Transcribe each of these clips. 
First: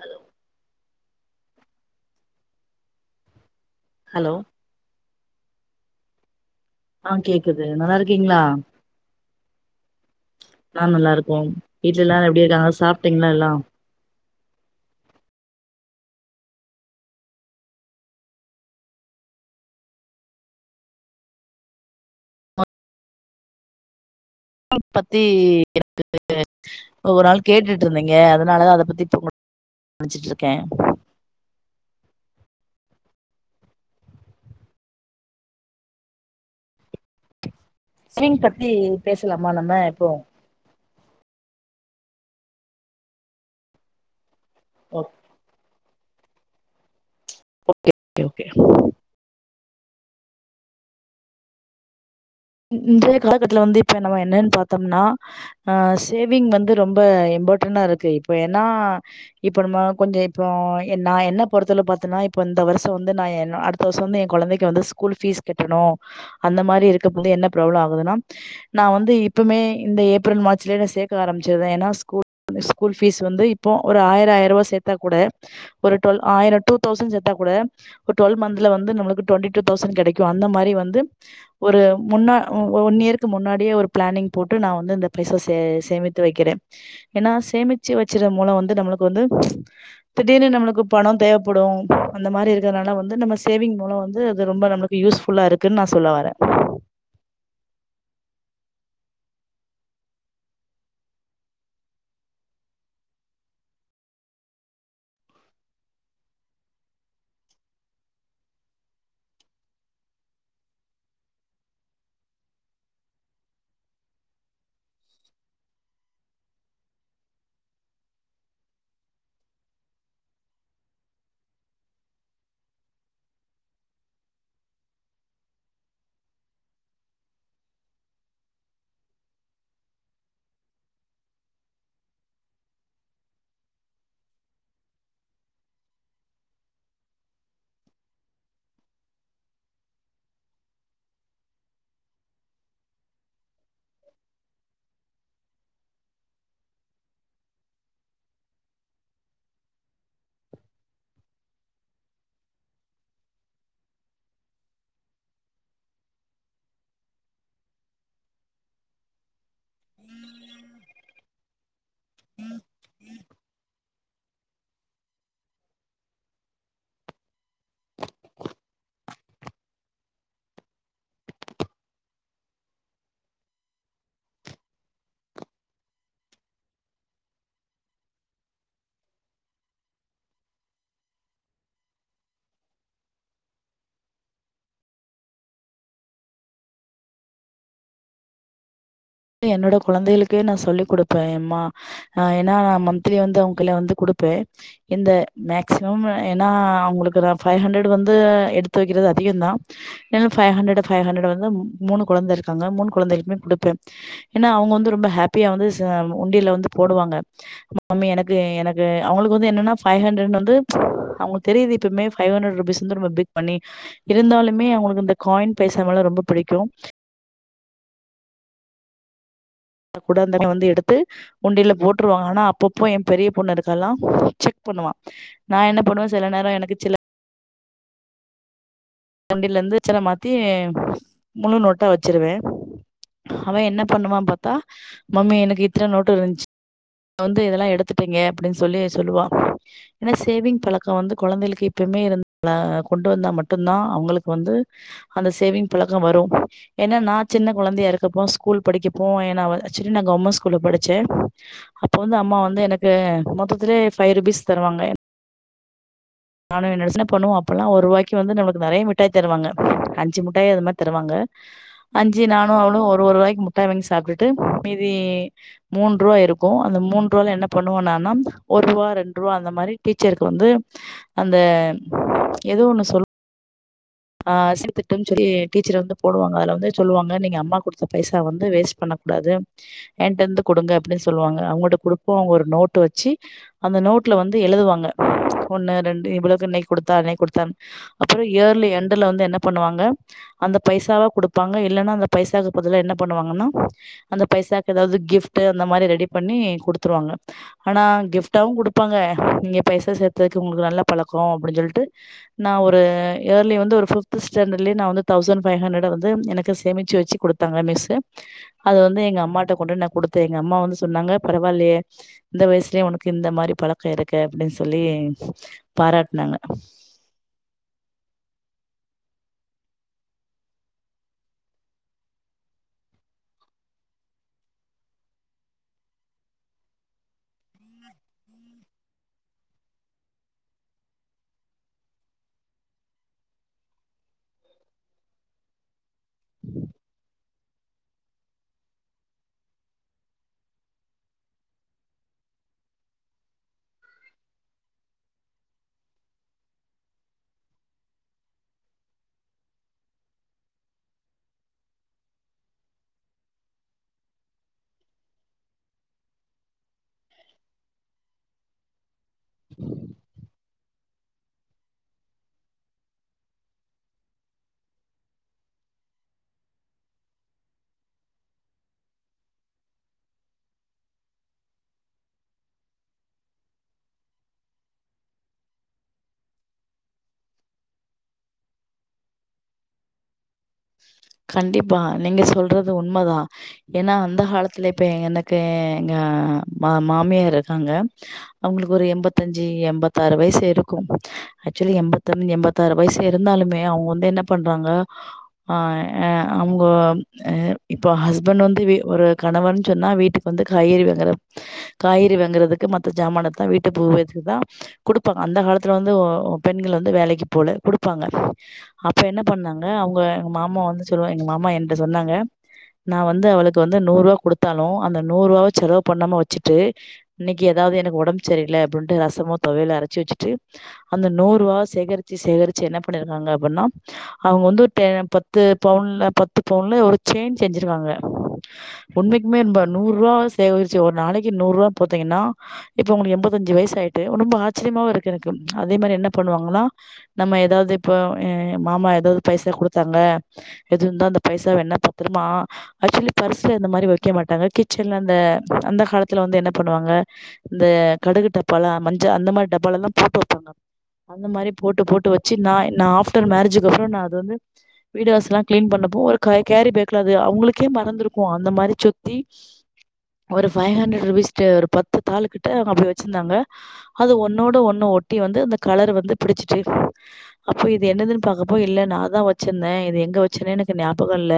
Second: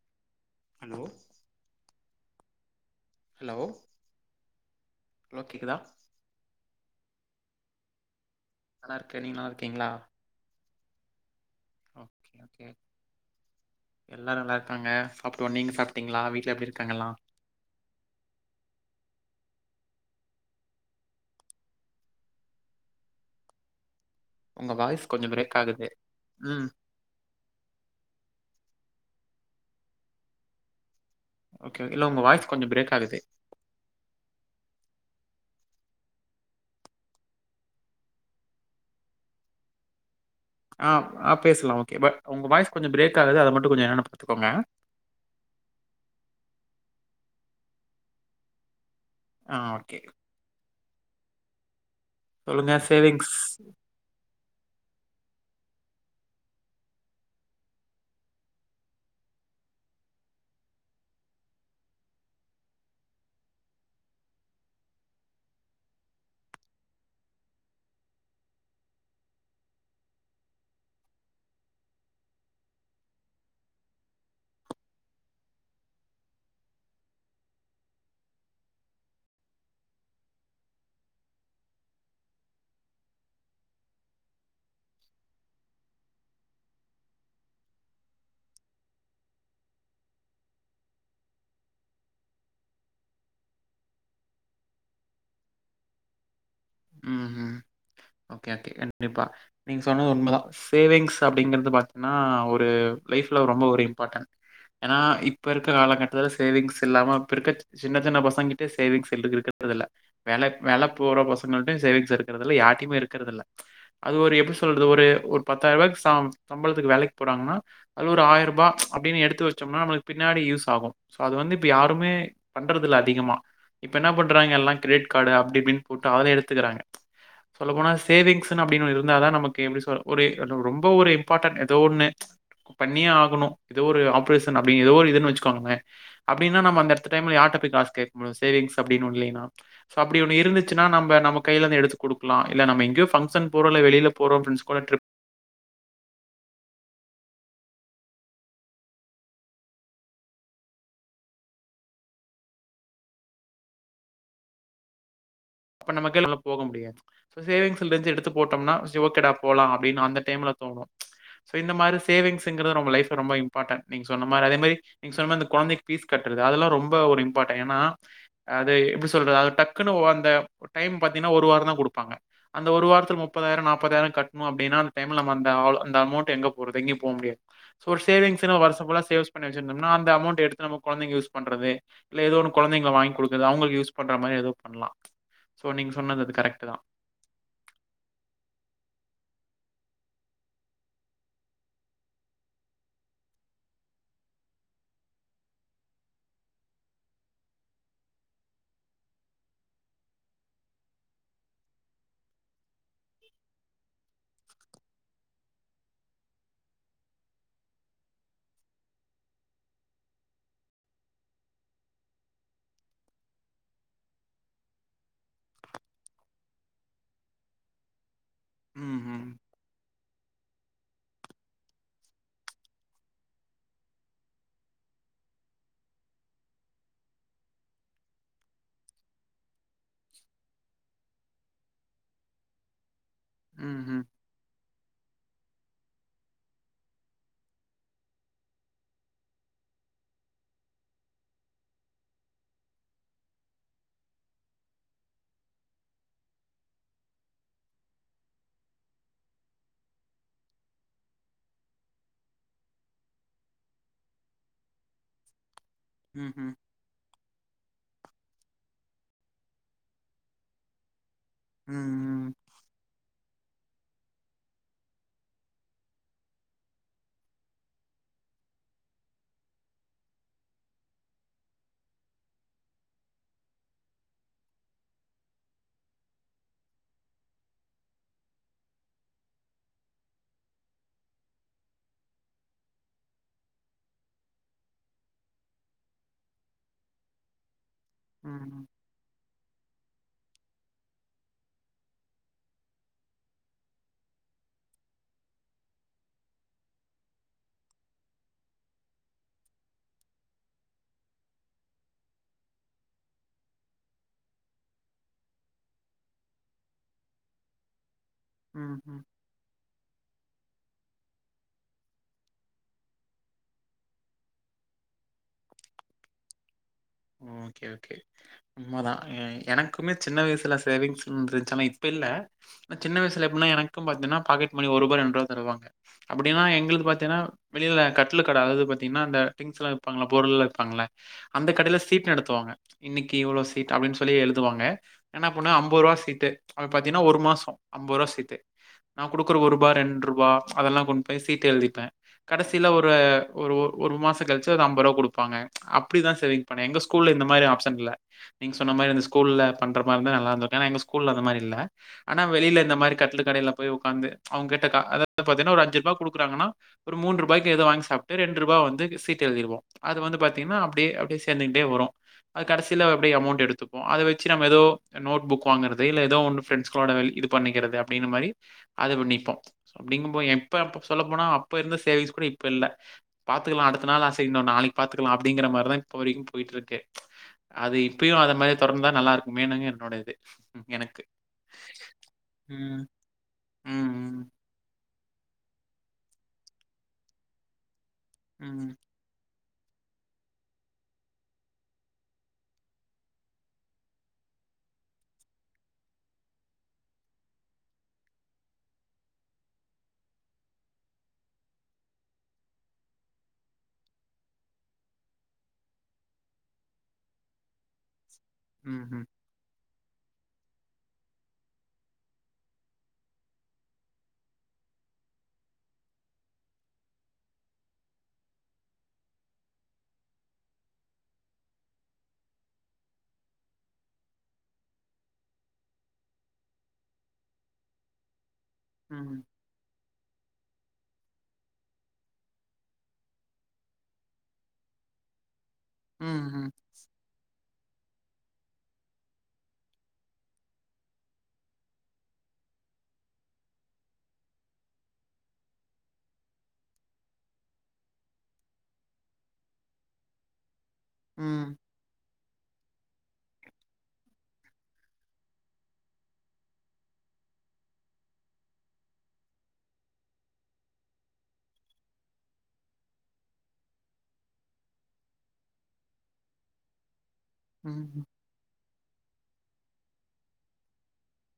Hello hello hello hello hello கேக்குதா ஆ கேக்குது நல்லா இருக்கீங்ளா நல்லாருக்க நீங்க நல்லா இருக்கீங்ளா நா நல்லா இருக்கோ வீட்ல எல்லாரு ஓகே எப்டி ஓகே இருக்காங்க சாப்ட்டீங்ளா எல்லா எல்லாரு நல்லா இருக்காங்க சாப்ட்டோ நீங்க ‌சாப்ட்டீங்ளா வீட்ல எப்டி இருக்காங்க எல்லா உங்க அத வாய்ஸ் பத்தி கொஞ்சோ பிரேக் ஆகுது எனக்கு தெரியாது ம் ஒவ்வொரு ஆள் கேட்டுட்டு இருந்தீங்க அதனால தா அத பத்தி ப்ரமோட் [inaudible] கவனிச்சிட்டுருக்க ஓகே ஓகே இல்ல உங்க வாய்ஸ் கொஞ்சோ பிரேக் ஆகுது. ஸ்விங் பத்தி பேசலாமா நம்ம இப்போ. ஆவ் ஆ பேசலா ஓகே ப உங்க வாய்ஸ் கொஞ்சோ பிரேக் ஆகுது அத மட்டு கொஞ்சோ என்னன்னு பாத்துக்கோங்க. ஓ [inaudible] ஓகே. ஆ ஒர்க்கேக் சொல்லுங்க இன் இன்றைய சேவிங்ஸ் காலகட்டத்ல வந்து இப்ப நம்ம என்னன் பாத்தம்னா ஆ சேவிங் வந்து ரொம்ப இம்பாட்டனா இருக்கு இப்ப ஏன்னா இப்பொ நம்ம கொஞ்சோ இப்போ என் நா என்ன பொறத்தளவு பாத்தன்னா இப்ப இந்த வருஷோ வந்து நா எ என்னோ அடுத் ப்போஸ் வந்து எ கொழந்தைக்கு வந்து ஸ்கூல் ஃபீஸ் கட்டணு அந்த மாரி இருக்கப் வந்து என்ன ப்ராப்ளோ ஆவுதுன்னா நா வந்து இப்புமே இந்த ஏப்ரல் மார்ச்லியே நா சேக்க ஆரமிச்சிருதே ஏனா ஸ்கூ ந்த ஸ்கூல் ஃபீஸ் வந்து இப்போ ஒரு ஆயிர ஆயிருவா சேத்தா கூட ஒரு டுவல் ஆயிரோ டூ தௌசண் சேத்தா கூட இப்ப டுவெல் மந்த்ல வந்து நம்மளுக்கு டுவெண்டி டூ தௌசண் கெடைக்கு அந்த மாரி வந்து ஒரு முன்னா உ ஒ ஒன் இயர்க்கு முன்னாடியே ஒரு பிளானிங் போட்டு நா வந்து இந்த பைசா சே சேமித்து வைக்கிறே. ஏனா சேமிச்சு வெச்சிற மூலோ வந்து நம்மளுக்கு வந்து திடீர்னு நம்மளுக்கு பணோ தேவைப்படு அந்த மாரி இருக்கற்னால வந்து நம்ம சேவிங் மூலோ வந்து அது ரொம்ப நம்முளுக் கு யூஸ்ஃபுல்லா இருக்குன் நா சொல்ல வறே. ம் ஹு ஓகே ஓகே கண்டிப்பா நீங்க சொன்னது உண்மதா. சேவிங்ஸ் அப்டிங்கிறது பாத்திங்ன்னா ஒரு லைஃப்ல ரொம்ப ஒரு இம்பாட்டன். ஏனா இப்ப இருக்க காலக்கட்டத்துல சேவிங்ஸ் இல்லாம இப்பிருக்கக் சின்னச் சின்ன பசங்கிட்டியே சேவிங்ஸ் [unintelligible] இருக்குறதுல்ல. வேலக் வேல போற பசங்கள்ட்டியு சேவிங்ஸ் இருக்கறது இல்ல யார்டிமு இருக்கறதில்ல. அது ஒரு எப்டி சொல்றது ஒரு ஒரு பத்தாயிருவாய்க் சாம் சம்பளத்துக்கு வேலைக் போறாங்கன்னா அது ஒரு ஆய்ருபா அப்டினு எடுத்து வெச்சம்னா நம்மளு பின்னாடி யூஸ் ஆகு. சோ அது வந்து இப்ப யாருமே பண்றதுல்ல அதிகமா. இப்ப என்ன பண்றாங்க எல்லா கிரெடிட் காடு அப்டி இப்டின் போட்டு அதுல எடுத்துக்கறாங்க சொல்ல போனா ஸ் சேவிங்ஸ்னு அப்டினு இருந்தா தா நமக்கு எப்டி சொ ஒரே ரொ ரொம்ப ஒரு இம்பாட்டண்ட் எதோ ஒன்னு பண்ணியே ஆகணு எதோ ஒரு ஆப்ரேஷன் அப்டி எதோ ஒரு இதுன் வெச்சுக்கோங்ளே அப்டினா நம்ம அந்த எட்த்த டைம்ல யார்ட்ட போய் காசு கேக் முடியு சேவிங்ஸ் அப்டின் ஒன் இல்லீனா. சோ அப்டி ஒன்னு இருந்துச்சுனா‌ நம்ப நம்ம கையிலந்து எடுத்து குடுக்லா இல்ல நம்ம எங்கியோ ஃபங்ஷன் போறோ இல்ல வெளில போறோ ஃப்ரெண்ட்ஸ் கூட ட்ரிப் அப்ப நமக்கே [inaudible] உள்ள போக முடியாது. சோ சேவிங்ஸ்லிர்ஞ்ச்சு எடுத்து போட்டம்னா செ ஓகேடா அப் போலா அப்டினு அந்த டைம்ல தோணு சோ இந்த மாரி சேவிங்ஸுங்கிறது ரொம்ப லைஃப்ல ரொம்ப இம்பாட்டண். நீங் சொன்ன மார அதே மாரி நீங்க சொன்ன மாரி இந்த கொழந்தைக் பீஸ் கட்றது அதெல்லா ரொம்ப ஒரு இம்பாட்ட ஏனா அது எப்டி சொல்றது அத டக்குனு ஒ அந்த டைம் பாத்தீங்னா ஒரு வாரந்தா குடுப்பாங்க. அந்த ஒரு வாரத்துல முப்பதாயிரோ நாப்பதாயிரோ கட்ணு அப்டினா அந்த டைம்ல நம்ம அந்த ஆளு அந்த அமௌண்ட்டு எங்க போறது எங்கியு போ முடியாத் சோ ஒரு சேவிங்ஸ்னு வருஷ ஃபுல்லா சேவ்ஸ் பண்ணி வெச்சிருந்தம்னா அந்த அமௌண்ட்ட எடுத்து நம கொழந்தைக்கு யூஸ் பண்றது இல்ல எதோ ஒன்னு கொழந்தைங்கள வாய்ங் குடுக்கறது அவுங்குளுக்கு யூஸ் பண்ற மாரி எதோ பண்லா. சோ நீங்க சொன்ன அந்த இது கரெக்ட்டுதா. என்னோட கொழந்தைகளுக்கே நா சொல்லிக் குடுப்பே எம்மா அ ஏனா நா மந்த்லி வந்து அவுங் கைல வந்து குடுப்பே. இந்த மேக்சிமம் ஏனா அவுங்குளுக்கு நா ஃபை ஹண்ரடு வந்து எடுத்து வெக்கிறது அதிகந்தா. என்ல் ஃபை ஹண்ரடு ஃபை ஹண்ரட வந்து ம் மூணு குழந்த இருக்காங்க மூன் குழந்தைள்க்குமே குடுப்பே. ஏன்னா அவுங்க வந்து ரொம்ப ஹேப்பியா வந்து ச உண்டியல்ல வந்து போடுவாங்க. மாம்மி எனக்கு எனக்கு அவங்களுக்கு வந்து என்னன்னா பைவ் ஹண்ட்ரடன் வந்து அவங்க தெரியுது த்துமே ஃபைவ் ஹண்ட்ரட் ருபீஸ் வந்து நம்ம பிக் பண்ணி இருந்தாலுமே அவங்களுக்கு இந்த காயின் பைசானாங்கல்லா ரொம்ப புடிக்கு ம் த கூட வந்தவங்க வந்து எடுத்து உண்டியில போட்டுருவாங்க ஆனா அப்பப்போ ஏ பெரிய பொண்ணு அதுக்கால செக் பண்ணுவா நா என்ன பண்ணுவே சில நேரோ எனக்கு சில உண்டியலருந்து சில்ல மாத்தி முழு நோட்டா வச்சிருவே அவே என்ன ம்ஹ்ம். பண்ணுவா பாத்தா மம்மி எனக்கு இத்தன நோட்டு விழுந்துச்சு வந்து இதெல்லா எடுத்துட்டீங்க அப்டின்னு சொல்லி சொல்லுவா ஏன்னா சேவிங் பழக்கோ வந்து கொழந்தைகளுக்கு இப்பவுமே இருந் [inaudible] ஆ கொண்டு வந்தா மட்டு ந்தா அவங்களுக்கு வந்து அந்த சேவிங் பழக்கோ வரு ஏன்னா நான் சின்ன குழந்தையா இருக்கப்போ ஸ்கூல் படிக்கப்போ நா வந்து அ செரி நா கவர்மெண்ட் ஸ்கூல்ல படிச்சே அப்போ வந்து அம்மா வந்து எனக்கு மொத்தத்துலயே ஃபைவ் ருபீஸ் தருவாங்க ம்ஹ்ம். நானு என்னொட சின்ன பொண்ணு ஒரு ரூவாய்க்கி வந்து நமக்கு நறைய மிட்டாய் தருவாங்க அஞ்சு மிட்டாய் அது மாரி தருவாங்க ம், அஞ்சு ம். நானு அவளு ஒரு ஒரு வாய்க்கி முட்டாய் வாங்கி சாப்புட்டுட்டு மீதி மூன்று ரூபா இருக்கு அந்த மூன்ரூவால என்ன பண்ணுவோனான்னா ஒரு ரூவா ரெண்டு ரூபா அந்த மாரி டீச்சருக்கு வந்து அந்த ஏதோ ஒண்ணு சொல் அ சீ்த்தட்டுன்னு சொல்லி டீச்சர் வந்து போடுவாங்க அதுல வந்து சொல்லுவாங்க நீங்க அம்மா குடுத்த பைசா வந்து வேஸ்ட் பண்ணக்கூடாது என்ட்டருந்து குடுங்க அப்டின்னு சொல்லுவாங்க அவுங்கள்ட குடுப்போ அவங்க ஒரு நோட்டு வச்சு அந்த நோட்ல வந்து எழுதுவாங்க ஒண்ணு ரெண்டு இவ்வளவுக்கு இன்னைக்கி குடுத்தா அன்னைக்கி குடுத்தான்னு அப்புறோ ம். இயர்லி எண்ட்ல வந்து என்ன பண்ணுவாங்க அந்த பைசாவா குடுப்பாங்க இல்லன்னா அந்த பைசாக்கு பதில என்ன பண்ணுவாங்கன்னா அந்த பைசாக்கு ஏதாவது கிஃப்ட்டு அந்த மாரி ரெடி பண்ணி குடுத்துருவாங்க ஆனா கிஃப்ட்டாவு குடுப்பாங்க நீங்க பைசா சேத்ததுக்கு உங்களுக்கு நல்ல பழக்கோ அப்டின்னு சொல்ட்டு நா ஒரு ஏர்லி வந்து ஒரு ஃபிஃப்து ஸடாண்டர்லயே நா வந்து தௌசண்ட் ஃபைவ் ஹண்ட்ரட வந்து எனக்கு சேமிச்சு வச்சு குடுத்தாங்க மிஸ்ஸு அது வந்து ம்ஹ்ம். எங்க அம்மா கிட்ட கொண்டு நா குடுத்தே எங்க அம்மா வந்து சொன்னாங்க பரவால்லையே இந்த வயசுலயே உனக்கு இந்த மாரி பழக்கோ இருக்கே அப்டின்னு சொல்லி பாராட்னாங்க ம் ஓகே ஓகே உண்மாதா எ எனக்குமே சின்ன வயசுல சேவிங்ஸ்ன் இருந்துச்சுன்னா ஆனா இப்ப இல்ல சின்ன வயசுல எப்டினா எனக்கும் பாத்தீங்கன்னா பாக்கெட் மணி ஒரு ரூபா ரெண்டு ரூபா தருவாங்க அப்டின்னா எங்களுது பாத்தீங்கன்னா வெளியில கட்லு கட அதாவது பாத்தீங்கன்னா அந்த திங்ஸ்ல்லா வெப்பாங்கல்ல பொருள்லா வெப்பாங்கல்ல அந்த கடையில சீ்ட் நடத்துவாங்க இன்னைக்கி இவ்ளோ சீட் அப்டின்னு சொல்லி எழுதுவாங்க என்ன பண்ண ஐம்பது ரூபா சீட் டு அது பாத்தீங்கன்னா ஒரு மாசோ அம்பது ரூபா சீட்டு நா குடுக்குற ஒரு ரூபா ரெண்ட்ரூபா அதெல்லா கொண்டு போய் சீட்டு எழுதிப்பே கடைசியில ஒரு ஒரு ஒரு மாசோ கழிச்சு ஒரு ஐம்பது ரூபா குடுப்பாங்க அப்டிதா சேவிங் பண்ணே எங்க ஸ்கூல்ல இந்த மாரி ஆப்ஷன் இல்ல நீங்க சொன்ன மாரி அந்த ஸ்கூல்ல பண்ற மாரிருந்தா நல்லாருத்துருக்கு ஏனா எங்க ஸ்கூல்ல அந்த மாரி இல்ல ஆனா வெளியில இந்த மாரி கட்லுகடயில போய் உக்காந்து அவங்க கிட்ட கா அதாவது பாத்தீன்னா ஒரு அஞ்சு ரூபா குடுக்குறாங்கன்னா ஒரு மூன்றுரூபாய்க்கி எதாது வாங்கி சாப்ட்டு ரெண்டு ரூபா வந்து சீட்டு எழுதிருவோ அது வந்து பாத்தீங்கன்னா அப்டியே அப்டியே சேந்துக்கிட்டே வரு அது கடைசில அப்டி அமௌண்ட் எடுத்துபோ அத வச்சு நம்மதோ நோட் புக் வாங்கறத இல்ல ஏதோ ஒரு ஃப்ரெண்ட்ஷ் கோட வெளி இது பண்ணிக்கிறது அப்டின்ன மாரி அதுல நிப்போ சோ அப்டிங்கும் போது எப்ப அப்ப சொல்லப் போனா அப்ப இருந்த சேவிங்ஸ் கூட இப்ப இல்ல பாத்துக்கலாம் அடுத்த நாள் அசை செய்ய இன்னும் நாளைக்கி பாத்துக்கலாம் அப்படிங்கிற மாரிதா இப்ப வரைக்கு போயிட்டு இருக்கு அது இப்பயும் அத மாரி தொடர்ந்தா நல்லா இருக்கு மேணு என்னோடையது கண்டிப்பா நீங்க சொல்றது ம். உண்மதா ஏன்னா அந்த ம். காலத் ந்த இப்ப எனக்கு எங்க மா மாமியார் இருக்காங்க அவங்களுக்கு ம். ஒரு எண்பத் தஞ்சு எண்பத்தாறு வயசு இருக்கும் ஆக்சுவலி எண்பத்தஞ எண்பத்தாறு வயசு இருந்தாலுமே அவங்க வந்து என்ன பண்றாங்க ஆ அவங்க இப்போ ஹஸ்பண்ட் வந்து வீ ஒரு கணவன் சொன்னா வீட்டுக் வந்து காய்றி வாங்குற காய்கறி வாங்குறதுக்கு மத்த சாமான தா வீட்டு பூ வக்குதான் குடுப்பாங்க அந்த காலத்துல வந்து ஓ பெண்கள் வந்து வேலைக்கு போல குடுப்பாங்க அப்ப ம்ஹ்ம். என்ன பண்ணாங்க அவங்க எங்க மாமா வந்து சொல்லுவா எங்க மாமா என்ட சொன்னாங்க நா வந்து அவளுக்கு வந்து நூறு குடுத்தாலும் அந்த நூறு ரூபாவ செலவு பண்ணாம வச்சுட்டு இன்னைக்கி ஏதாது எனக்கு ஒடம்பு சரியல அப்டின்ட்டு ரசமும் தொவயது அரைச்சு வச்சிட்டு அந்த நூறு ரூபா சேகரிச்சு சேகரிச்சு என்ன பண்ணிருக்காங்க அப்புன்னா அவங்க வந்து டே பத்து பவுன்ல பத்து பவுன்ல ஒரு செயின் செஞ்சிருக்காங்க ம். உண்மைக்குமே நூறு ரூவா சேகரிச்சு ஒரு நாளைக்கு நூறு ரூவா போட்டீங்கன்னா இப்ப அவங்களுக்கு எண்பத்தஞ்சு வயசு ஆயிட்டு ரொம்ப ஆச்சரியமா இருக் னக்கு அதே மாரி என்ன ம்ஹ்ம். பண்ணுவாங்கன்னா நம்ம ஏதாது இப்போ ஏ மாமா ஏதாது பைசா குடுத்து த்தாங்க இருந்தா அந்த பைசாவ என்ன பத்ருமா ஆக்சுவலி பர்ஸ்ல இந்த மாரி வக்க மாட்டாங்க கிச்சன்ல அந்த அந்த காலத்துல வந்து என்ன பண்ணுவாங்க இந்த கடுகு டப்பால மஞ்ச அந்த மாரி டப்பால எல்லாம் போட்டு வப்பாங் அந்த மாரி ம். போட்டு போட்டு வச்சு நா நா ஆஃப்டர் மேரேஜக்கு அப்புறம் நா அது வந்து வீடு வாசல்லாம் கிளீன் பண்ணுறப்போ ஒரு க கேரி பாக்லே அது அவங்களுக்கே மறந்திருக்கும் அந்த மாரி சுத்தி ஒரு ஃபைவ் ஹண்டரட் ருபீஸ்ட்டு ஒரு பத்து தாளு கிட்ட அவங்க அப்பிடி வச்சிருந்தாங்க அது ஒன்னோட ஒண்ணு ஒட்டி வந்து அந்த கலர் வந்து பிடிச்சிட்டு அப்போ இது ம்ஹ்ம். ம். என்னதுன் பாக்கப்போ இல்ல நான் தா வச்சிருந்தேன் இது எங்க வச்சேன்னே எனக்கு ஞாபகம் இல்ல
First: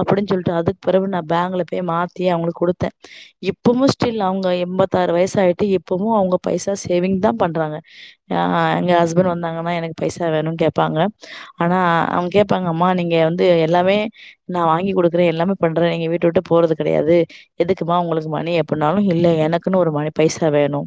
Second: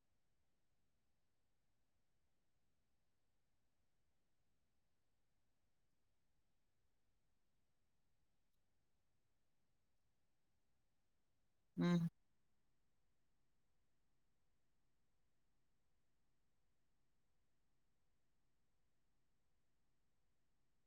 அப்படின் சொல்ட்டு அதுக்கு பெறவு நான் பாங்க்ல போய் மாத்தி அவங்களுக்கு குடுத்தேன் இப்பவும் ஸ்டில் அவங்க எண்பத்தாறு வயசு ஆயிட்டு இப்பவும் அவங்க பைசா சேவிங் தா பண்றாங்க அ எங்க ஹஸ்பண்ட் வந்தாங்கன்னா எனக்கு பைசா வேணு கேட்பாங்க ஆனா ம் அங்க கேடப்பாங்க அம்மா நீங்க வந்து எல்லாமே நான் வாங்கி கொடுக்குறேன் எல்லாமே பண்றேன் நீங்க வீட்ட விட்டு போறது கெடையாது எதுக்கும்மா உங்களுக்கு மணி எப்பன்னாலும் இல்ல எனக்குன்னு ஒரு மணி பைசா வேணும்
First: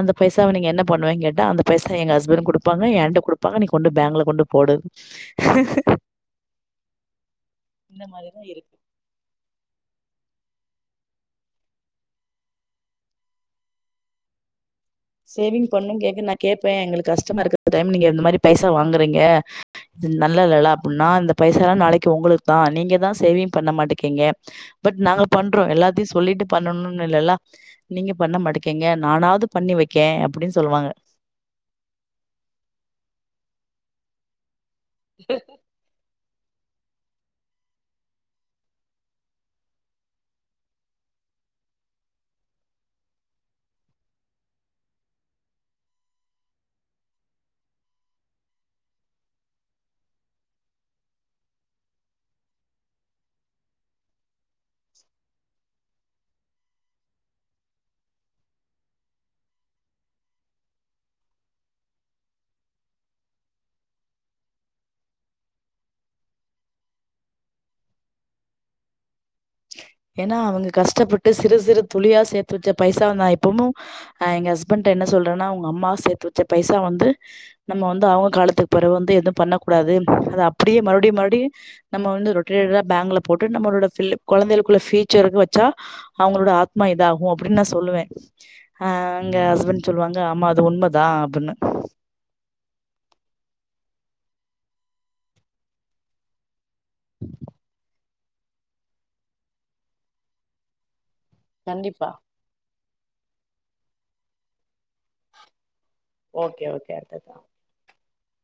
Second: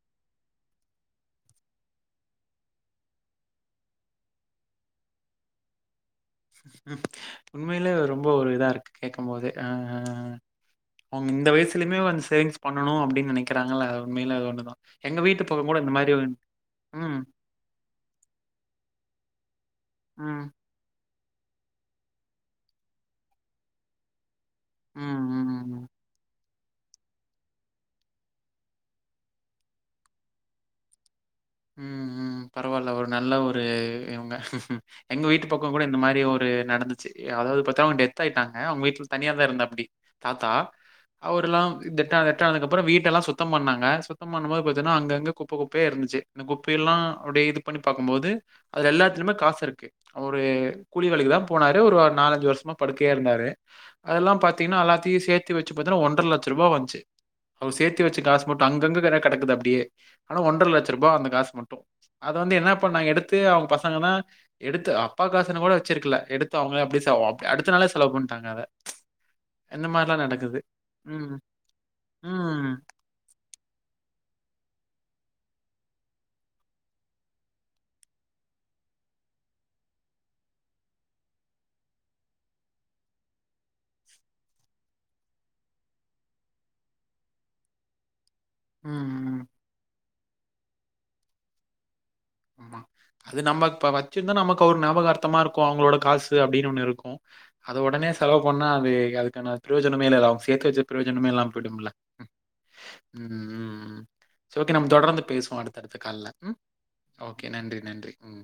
அந்த பைசாவ நீங்க என்ன பண்ணுவேங்க கேட்ட அந்த பைசா எங்க ஹஸ்பண்ட் குடுப்பாங்க என் எனிட்ட குடுப்பாங்க நீ கொண்டு பேங்க்ல கொண்டு போடு [unintelligible] உண்மைலே இந்த ரொம்ப மாரி தான் ஒரு இதா இருக்கு கேக்கும் போது அ அவங்க இந்த வயசுலுமே வந்து சேவி்ஸ் பண்ணும்அப்டி நெனைக்கிறாங்களல்ல உண்மைலே அது ஒண்னு தா சேவிங் பண்ணும் கே நா கேப்பே ம். எங்களுக்கு ம். கஷ்டமா இருக் டைம் நீங்க இந்த மாரி பைசா வாங்குறீங்க இது நல்ல ம். இல்லல அப்டின்னா இந்த பைசா நாளைக்கு உங்களுக்கு தான் நீங்க தான் சேவிங் பண்ண மாட்டேக்கீங்க பட் நாங்க ம். பண் ட்ரு ம் எல்லாத்தையும் சொல்லிட்டு பண்ணணும்னு இல்ல நீங்க பண்ண மட்டக்கேங்க நானாது பண்ணி வைக் கேன் அப்டி சொல்லுவாங்க ம் ம் பரவாயில ஒரு நல்ல ஒரு இவங்க எங்க வீட்டு பக் கோகுடட இந்த மாரி ஒரு நடந்துச்சு அதாது பத்தா அவங்கடெத் ஆயிட்டாங்கா அவங்க வீட்ல தனியா தா இருந்தாப்டி தாத்தா அவருல்லாம் டெத்தான த்தானக்கப்புறம் வீட்ட எல்லாம் சுத்தம் பண்ணாங்க சுத்தம் பண்ணும்போது பார்த்தங்கன்னா அங்க அங்க குப்ப குப்பயா இருந்துச்சு இந்த குப்பைய எல்லா அப்டியே இது பண்ணி பாக்கும்போது அதுல எல்லாத்துலயுமே காசு இருக்கு ஒரு கூலி வேலைக்குதான் போனாரு ஒரு நாலஞ்சு வருஷமா படுக்கையா இருந்தாரு அதெல்லாம் பாத்தீங்கன்னா எல்லாத்தையும் சேர்த்து வெச்சு பார்த்தீங்கன்னா ஒன்றரைலட்ச ரூபா வந்துச்சு அவரு சேர்த்தி வெச்ச காசு மட்டும் அங்கங்க கெடக் கெடக்குது அப்படியே ஆனா ஒன்றரை லட்ச ரூபா அந்த காசு மட்டும் அத வந்து என்னா பண்ணாங்க எடுத்து அவங்க பசங்கன்னா எடுத்து அப்பா காசுன்னு கூட வெச்சிருக்கல எடுத்து அவங்களே அப்பிடி செ அடுத்த நாளே செலவு பண்ணிட்டாங்க அத இந்த மாரிலாம் ஏன்னா நடக்குது. அவங்க கஷ்டப்பட்டு ம். சிறு சிறு துளியா சேர்த்து ம். வெச்ச பைசா நா எப்பமும் ஆ எங்க ஹஸ்பண்ட என்ன சொல்றன்னா உங்க அம்மா சேர்த்து வெச்ச பைசா வந்து நம்ம வந்து அவங்க காலத்துக்கு பிறவு வந்து எதுவும் பண்ண கூடாது அது அப்படியே மறுபடியும் மறுபடியும் நம்ம வந்து ரொட்டேடடா பேங்கல போட்டு நம்மளோட பிள்ள கொழந்தைகளுக்குள்ள ஃபியூச்சர்க்கு வச்சா அவங்களோட ஆத்மா இதாகும் அப்பிடின்னு நான் சொல்லுவேன் ஆ அங்க ம். ஹஸ்பண்ட் சொல்லுவாங்க ஆமா அது உண்மைதான் அப்படின்னு அது நம்ம இப்ப வச்சிருந்தா நமக்கு ஒரு ஞாபகார்த்தமா இருக்கும் அவங்களோட கா சு அப்பிடின்னு ஒண்ணு இருக்கும் அது உடனே செலவு பண்ணா அது அதுக்கான பிரயோஜனமே இல்ல அவங்க சேத்து வெச்சு பிரயோஜனமே இல்லாம போயிடும்ல கண்டிப்பா. ம் இட்ஸ் ஓகே நம்ம தொடர்ந்து பேசுவோம் அடுத்தடுத்த கால்ல ஓகே, ஓகே. அடுத்தது. ஓகே நன்றி நன்றி ம்